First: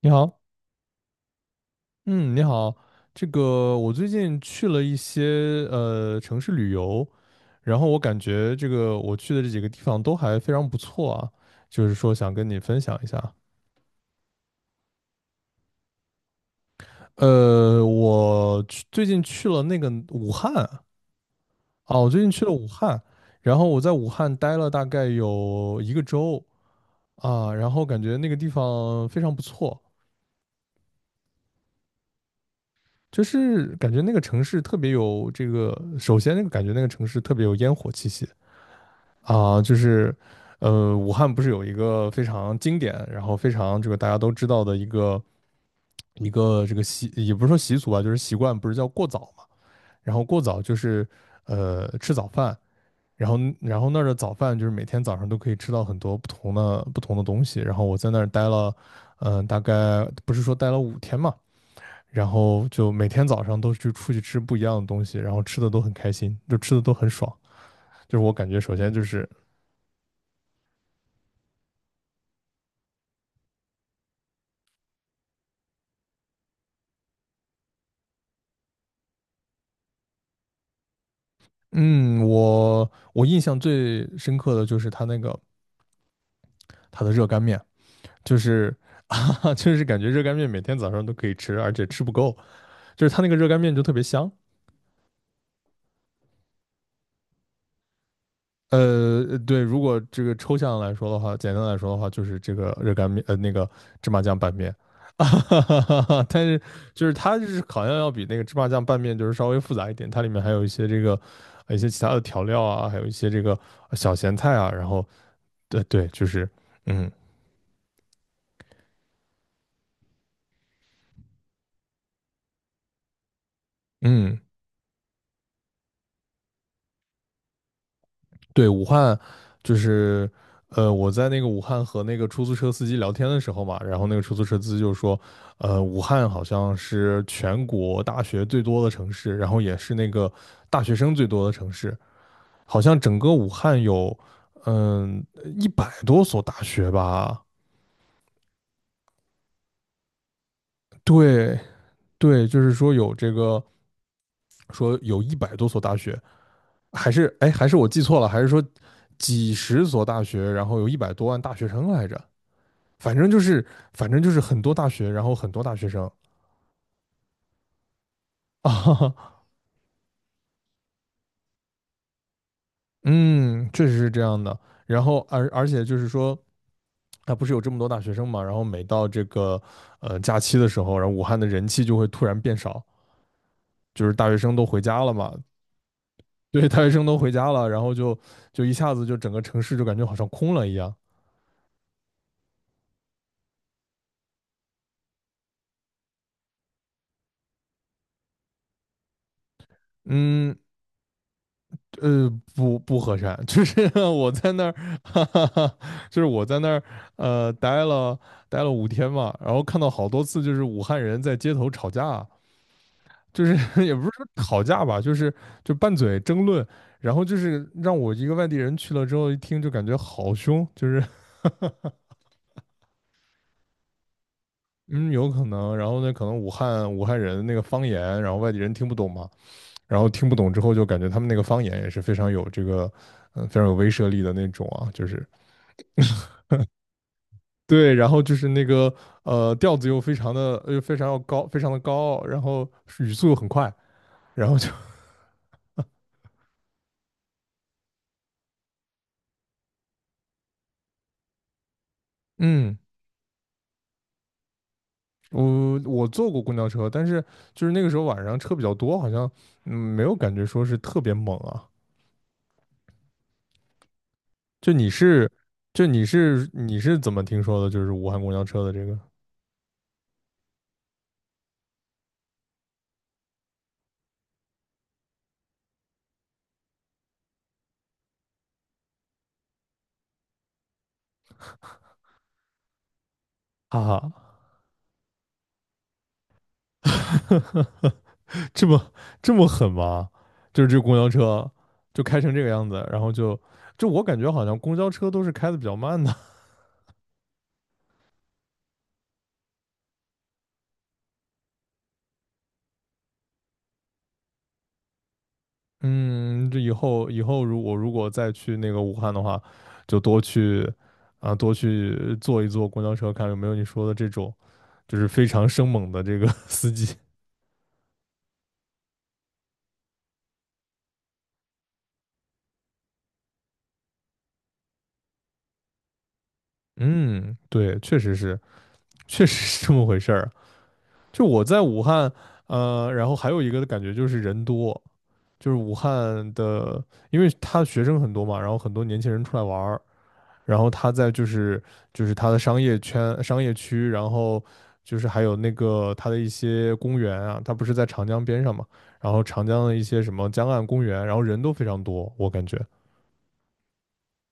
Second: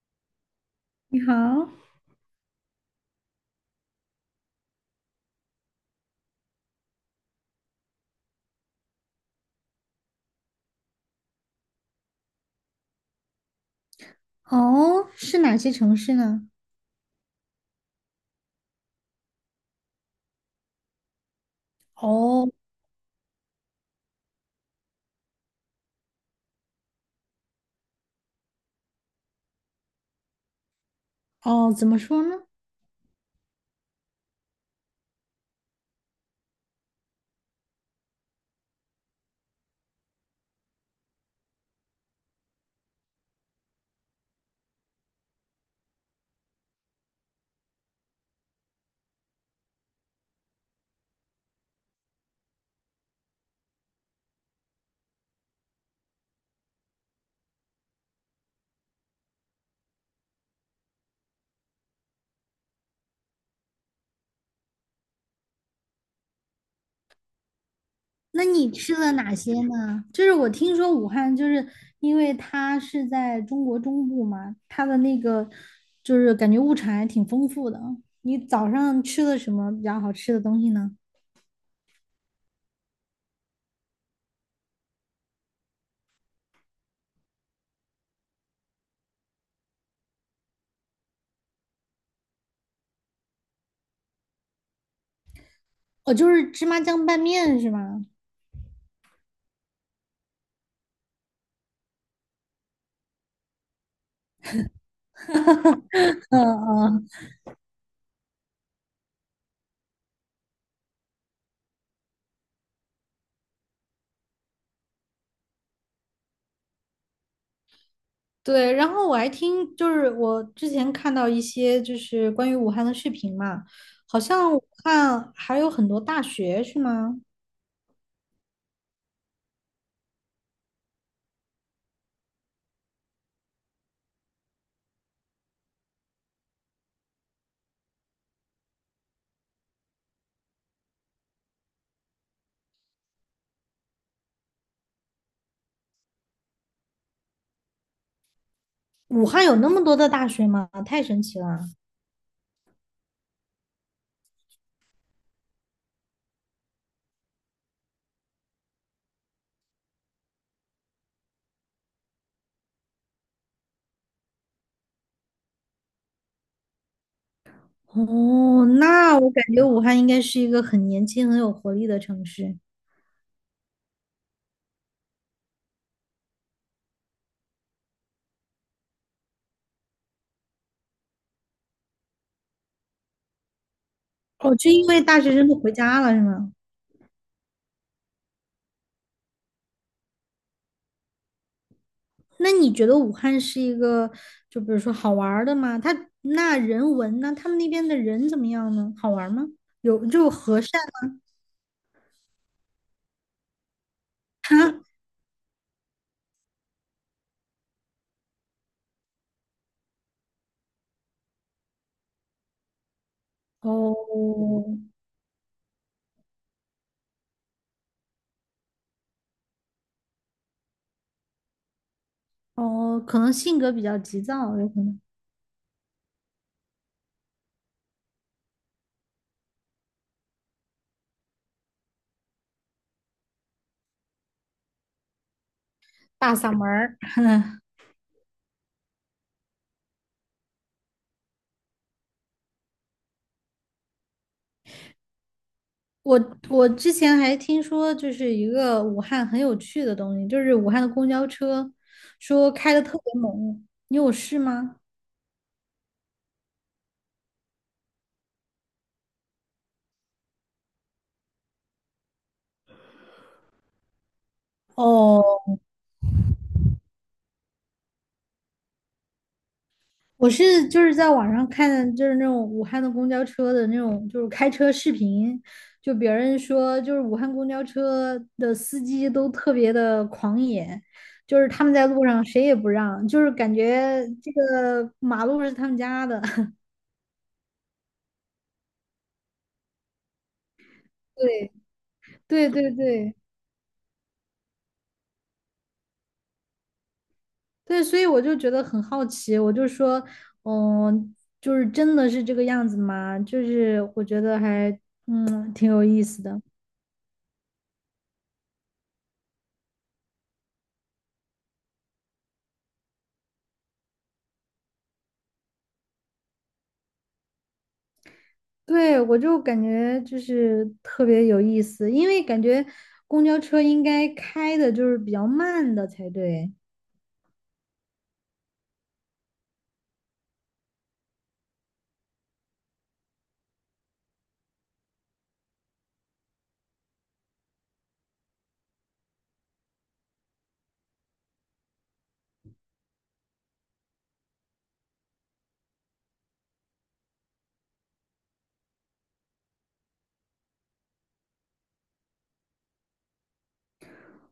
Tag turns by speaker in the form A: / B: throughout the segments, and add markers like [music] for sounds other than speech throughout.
A: 你好，
B: 你好。
A: 嗯，你好，这个我最近去了一些城市旅游，然后我感觉这个我去的这几个地方都还非常不错啊，就是说想跟你分享一下。
B: 哦，是哪些城市呢？
A: 最近去了那个武汉啊，我最近去
B: 哦
A: 了武汉，然后我在武汉待了大概有一个周啊，然后感觉那个地方非常不错，
B: 哦，怎么说呢？
A: 就是感觉那个城市特别有这个，首先那个感觉那个城市特别有烟火气息。啊，就是，武汉不是有一个非常经典，然后非常这个大家都知道的一个这个也不是说习俗吧，就是习惯，不是叫过早嘛？然后过早就是吃早饭，然后那儿的早饭就是每天早上都可以吃到很多不同的东西。然后我在那儿待了，大概不是说待了五天嘛，然后就每天早上都去出去吃不一样的东西，然后吃的都很开心，就吃的都很爽。就是我
B: 那
A: 感觉，
B: 你
A: 首先
B: 吃
A: 就
B: 了
A: 是
B: 哪些呢？就是我听说武汉，就是因为它是在中国中部嘛，它的那个就是感觉物产还挺丰富的。你早上吃了什么比较好吃的东西呢？
A: 嗯，我印象最深刻的就是他那个他的热干面，就是 [laughs] 哈，就是感觉热干面每天早上都可以吃，而且吃不够，就是他那个热干面就特别香。
B: 哦，就是芝麻酱拌面是吗？
A: 对，如果这个抽象来说的话，简单来说的话，就是这个热干面，那个芝麻酱拌面，[laughs] 哈
B: [laughs]
A: 哈哈。
B: 嗯
A: 但是就
B: 嗯，
A: 是它就是好像要比那个芝麻酱拌面就是稍微复杂一点，它里面还有一些其他的调料啊，还有一些这个小咸菜啊，然后对对，就是嗯
B: 对，然后我还听，就是我之前看到一些就是关于武汉的视频嘛，好
A: 嗯。
B: 像武汉还有很多大学是吗？
A: 对，武汉就是，我在那个武汉和那个出租车司机聊天的时候嘛，然后那个出租车司机就说，武汉好像是全国大学最多的城市，然后也是那个大学生最多的城市，好像整个武汉有，嗯，一百多所大学吧？
B: 武汉有那么多的大学吗？太神奇
A: 对，
B: 了！
A: 对，就是说有这个，说有一百多所大学，还是，哎，还是我记错了，还是说几十所大学，然后有100多万大学生来着？反正就是很多大学，然后很多大学生
B: 哦，
A: [laughs]
B: 那我
A: 啊，
B: 感觉武汉应该是一个很年轻、很有活力的城市。
A: 嗯，确实是这样的。然后而且就是说，啊，不是有这么多大学生嘛，然后每到这个假期的时候，然后武汉的人气就会突然变少，就是大学生
B: 哦，
A: 都
B: 就
A: 回
B: 因为
A: 家了
B: 大
A: 嘛，
B: 学生都回家了是吗？
A: 对，大学生都回家了，然后就一下子就整个城市就感觉好像空了一样。
B: 那你觉得武汉是一个，就比如说好玩儿的吗？他那人文呢？他们那边的人怎么样呢？好玩儿吗？有就
A: 嗯，
B: 和善吗？
A: 呃，不不和善，就是 [laughs] 我在那儿，[laughs] 哈哈哈，就是我在那儿，呃，待了待了五天嘛，然后看到好多次就是武汉人在街头吵架，就是
B: [laughs]
A: [laughs] 也不是说吵
B: 哦，
A: 架吧，就是就拌嘴争论，然后就是让我一个外地人去了之后一听就感觉好凶，就是
B: 哦，可能性格比较急躁，有可能。
A: 嗯有可能，然后呢可能武汉人那个方言，然后外地人听不懂嘛，然后听不懂之后就感觉他们那个方言也是非常有这个，非常有威慑力的那种啊，就是。
B: 大嗓门儿。
A: 对，然后就是那个调子又非常要高，非常的高傲，然后语速又很快，然后就 [laughs]
B: 我之前还听说，就是一个武汉很有趣的东西，就是武汉的公交车，说开
A: 嗯，
B: 的特别猛。你有试吗？
A: 我坐过公交车，但是就是那个时候晚上车比较多，好像没有感觉说是特别猛啊。就你是
B: 哦，
A: 你是怎么听说的？就是武汉公交车的这个，
B: 我是就是在网上看，就是那种武汉的公交车的那种，就是开车视频，就别人说，就是武汉公交车的司机都特别的狂野，就是他们在路上谁也不让，就是感
A: 哈
B: 觉这
A: 哈，
B: 个马路是他们家的。
A: [laughs] 这么这么狠吗？就是这公交车
B: 对
A: 就开成这个
B: 对
A: 样
B: 对
A: 子，然后
B: 对
A: 就我感觉好像公交车都是开的比较慢的。
B: 对，所以我就觉得很好奇，我就说，嗯，就是真的是这个样子吗？就是我觉得还，嗯，挺有意思的。
A: 嗯，这以后如果再去那个武汉的话，就多去坐一坐公交车，看有没有你说的这种，就是非常生猛的这个 [laughs] 司机。
B: 对，我就感觉就是特别有意思，因为感觉公交车应该开的就是比较慢的才对。
A: 嗯，对，确实是，确实是这么回事儿。就我在武汉，然后还有一个的感觉就是人多，就是武汉的，因为他学生很多嘛，然后很多年轻人出来玩儿，然后他在就是就是他的商业圈、商业区，然后就是还有那个他的一些公园啊，他不是在长江边上嘛，然后长江的一些什么江岸公园，然后人都非常多，我感觉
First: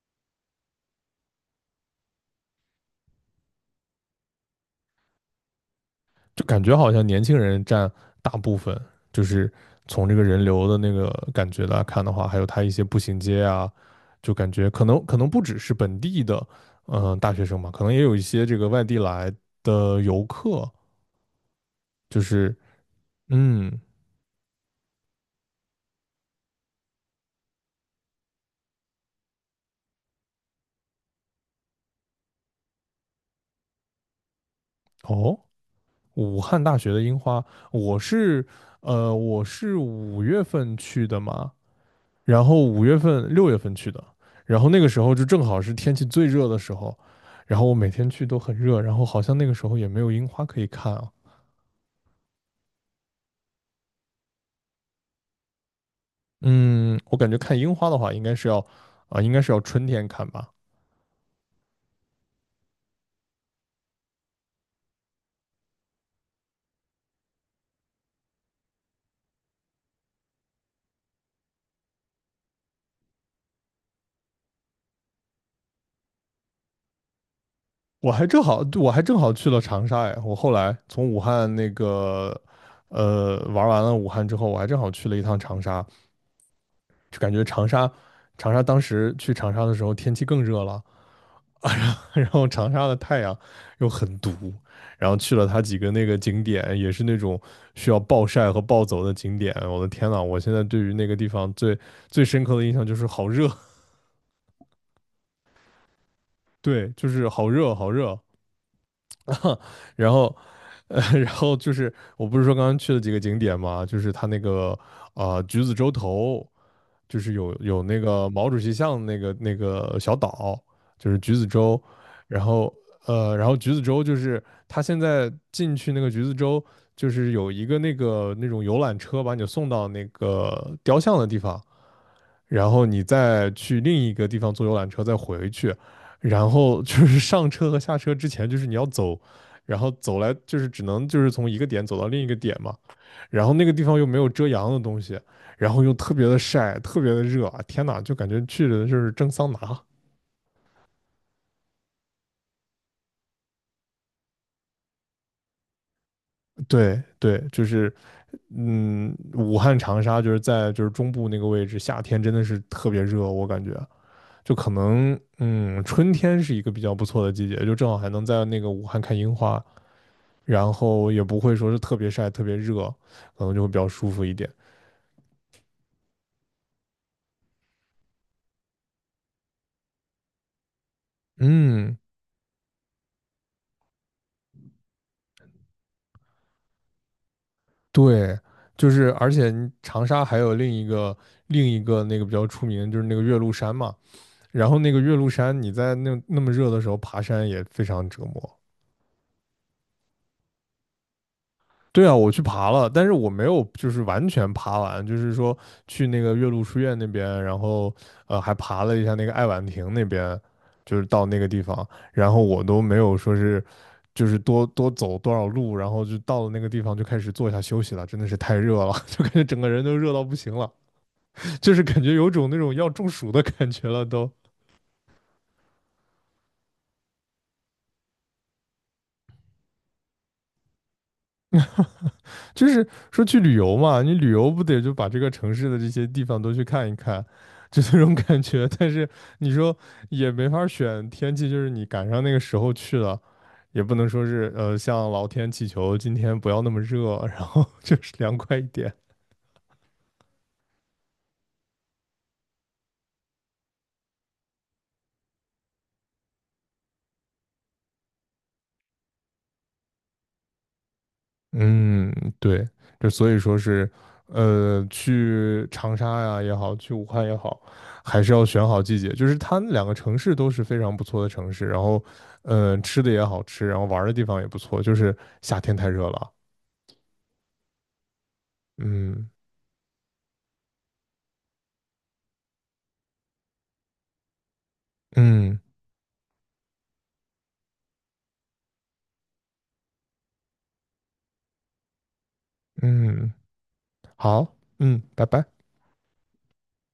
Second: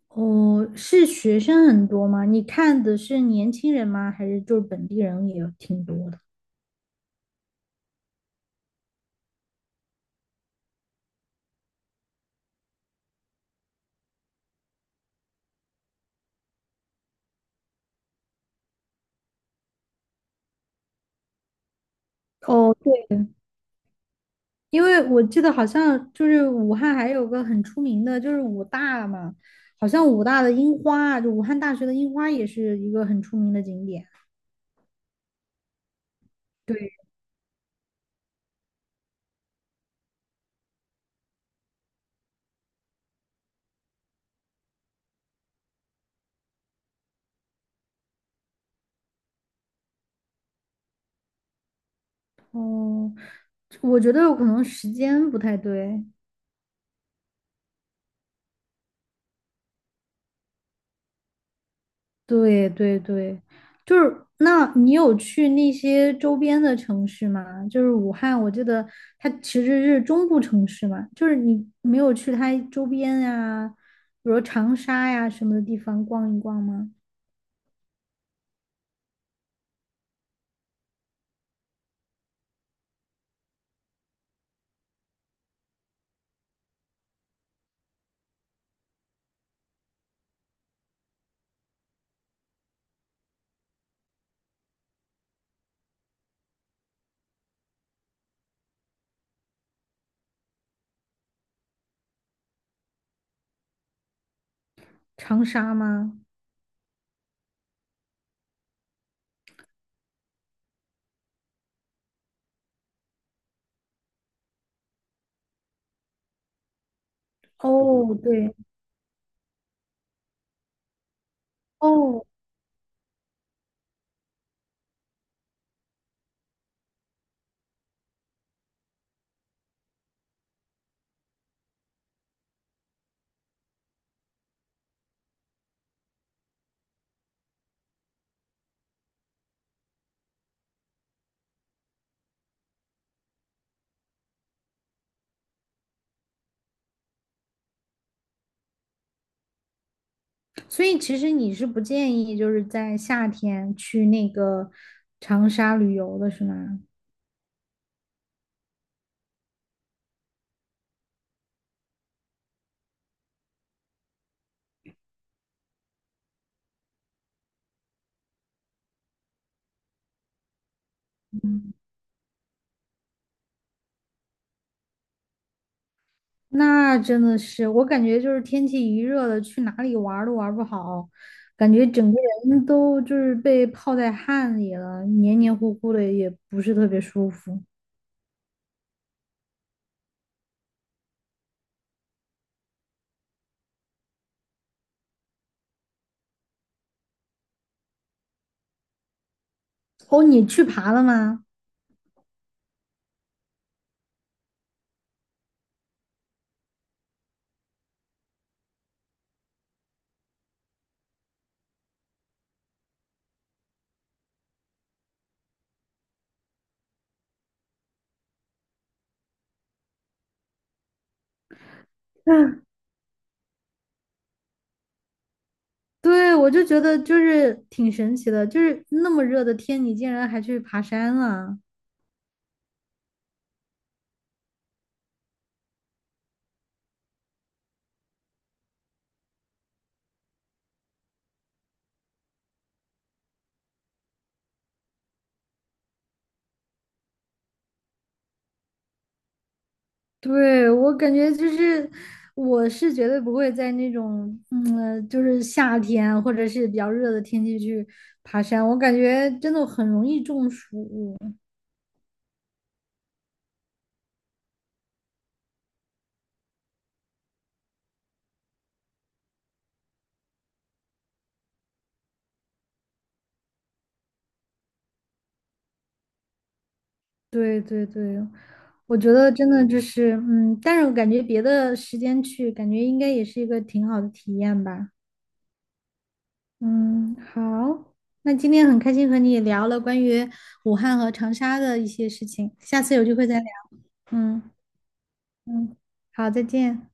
B: 哦，是学生很多吗？你看的是年轻人吗？还是就是本地人也挺多的？
A: 就感觉好像年轻人占大部分，就是从这个人流的那个感觉来看的话，还有他一些步行街啊，就感觉可能不只是本地的大学生嘛，可能也有一些这个外地来的游客，就是
B: 哦，对，
A: 嗯
B: 因为我记得好像就是武汉还有个很出名的，就是武大嘛，好像武大的樱花，就武汉大学的樱花也是一个很出名的景点。
A: 哦。武汉大学
B: 对。
A: 的樱花，我是我是五月份去的嘛，然后5月份6月份去的，然后那个时候就正好是天气最热的时候，然后我每天去都很热，然后好像那个时候也没有樱花可以看啊。
B: 哦，我觉得有可能时间不太对。
A: 嗯，我感觉看樱花的话，应该是要应该是要春天看吧。
B: 对对对，就是那你有去那些周边的城市吗？就是武汉，我记得它其实是中部城市嘛，就是你没有去它周边呀，比如长沙呀什么的地方逛一逛吗？
A: 我还正好去了长沙哎，我后来从武汉那个呃玩完了武汉之后，我还正好去了一趟长沙，就感觉长沙当时去长沙的时候天气更热了，[laughs] 然后长沙的太阳又很毒，然后去了它几个那个景点，也是那种需要暴晒和暴走的景点。我的天呐，我现在对于那个地方最深刻的印象就是好热，
B: 长沙吗？
A: [laughs] 对，就是好热好热。[laughs] 然后，[laughs] 然后就是我不是说刚刚去了几个景点嘛，就是它那个橘子洲头，就是有那
B: 哦，
A: 个毛
B: 对。
A: 主席像那个小岛，就是橘子洲，
B: 哦，
A: 然后然后橘子洲就是他现在进去那个橘子洲，就是有一个那个那种游览车把你送到那个雕像的地方，然后你再去另一个地方坐游览车再回去，然后就是 [laughs] 上车和下车之前就是你要走，然后走来就是只能就是从一个点走到另一个点嘛，然后那个地方又没有遮阳的东西，然后又特别的晒，特别的热，天呐，就感觉去的就是蒸桑拿。
B: 所以其实你是不建议就是在夏天去那个长沙旅游的是吗？
A: 对对，就是嗯，武汉、长沙就是在就是中部那个位置，夏天真的是特别热，我感觉就可能春天是一个比较不错的季节，就正好还能在那个武汉看樱花，然后也不会说
B: 嗯，
A: 是特别晒、特别热，可能就会比较舒服一点。
B: 那真的是，我感觉就是天气一热了，去哪里玩儿都玩儿不好，感觉
A: 嗯，
B: 整个人都就是被泡在汗里了，黏黏糊糊的，也不是特别舒服。
A: 对，就是而且你长沙还有另一个那个比较出名的就是那个岳麓山嘛，然后那个岳麓山你在那那么热的时候爬山也非常折磨。
B: 哦，你去爬了吗？
A: 对啊，我去爬了，但是我没有就是完全爬完，就是说去那个岳麓书院那边，然后还爬了一下那个爱晚亭那边，就是到那个地方，然后我都没有说是就是多走多少路，然后就到了那个地方就开始坐下休息了，真的是太热了，[laughs] 就感觉整个人都热到不行了。就是感觉有种那
B: 嗯，
A: 种要中暑的感觉了都。
B: 对，我就觉得就是挺神奇的，就是那么热的天，你竟然还去爬山了。
A: 就是说去旅游嘛，你旅游不得就把这个城市的这些地方都去看一看，就那种感觉。但是你说也没法选天气，就是你赶上那个时候去了，也不能说是向老天祈求今天不要那么热，然后 [laughs] 就是凉快一点。
B: 对，我感觉就是，我是绝对不会在那种，嗯，就是夏天或者是比较热的天气去爬山，我感觉真的很容易中暑。
A: 嗯，对，就所以说是，去长沙呀也好，去武汉也好，还是要选好季节。就是它那两个城市都是非常不错的城市，然后，吃的也好吃，然后玩儿的地方也不错。就是夏天太热了。
B: 对对对，我觉
A: 嗯
B: 得真的就是，嗯，但是我感觉别的时间去，感觉应该也是一个挺好的体验吧。
A: 嗯
B: 嗯，好，那今天很开心和你聊了关于武汉和长沙的一些事情，下次有机会
A: 嗯，
B: 再聊。嗯
A: 好，嗯，拜拜。
B: 嗯，好，再见。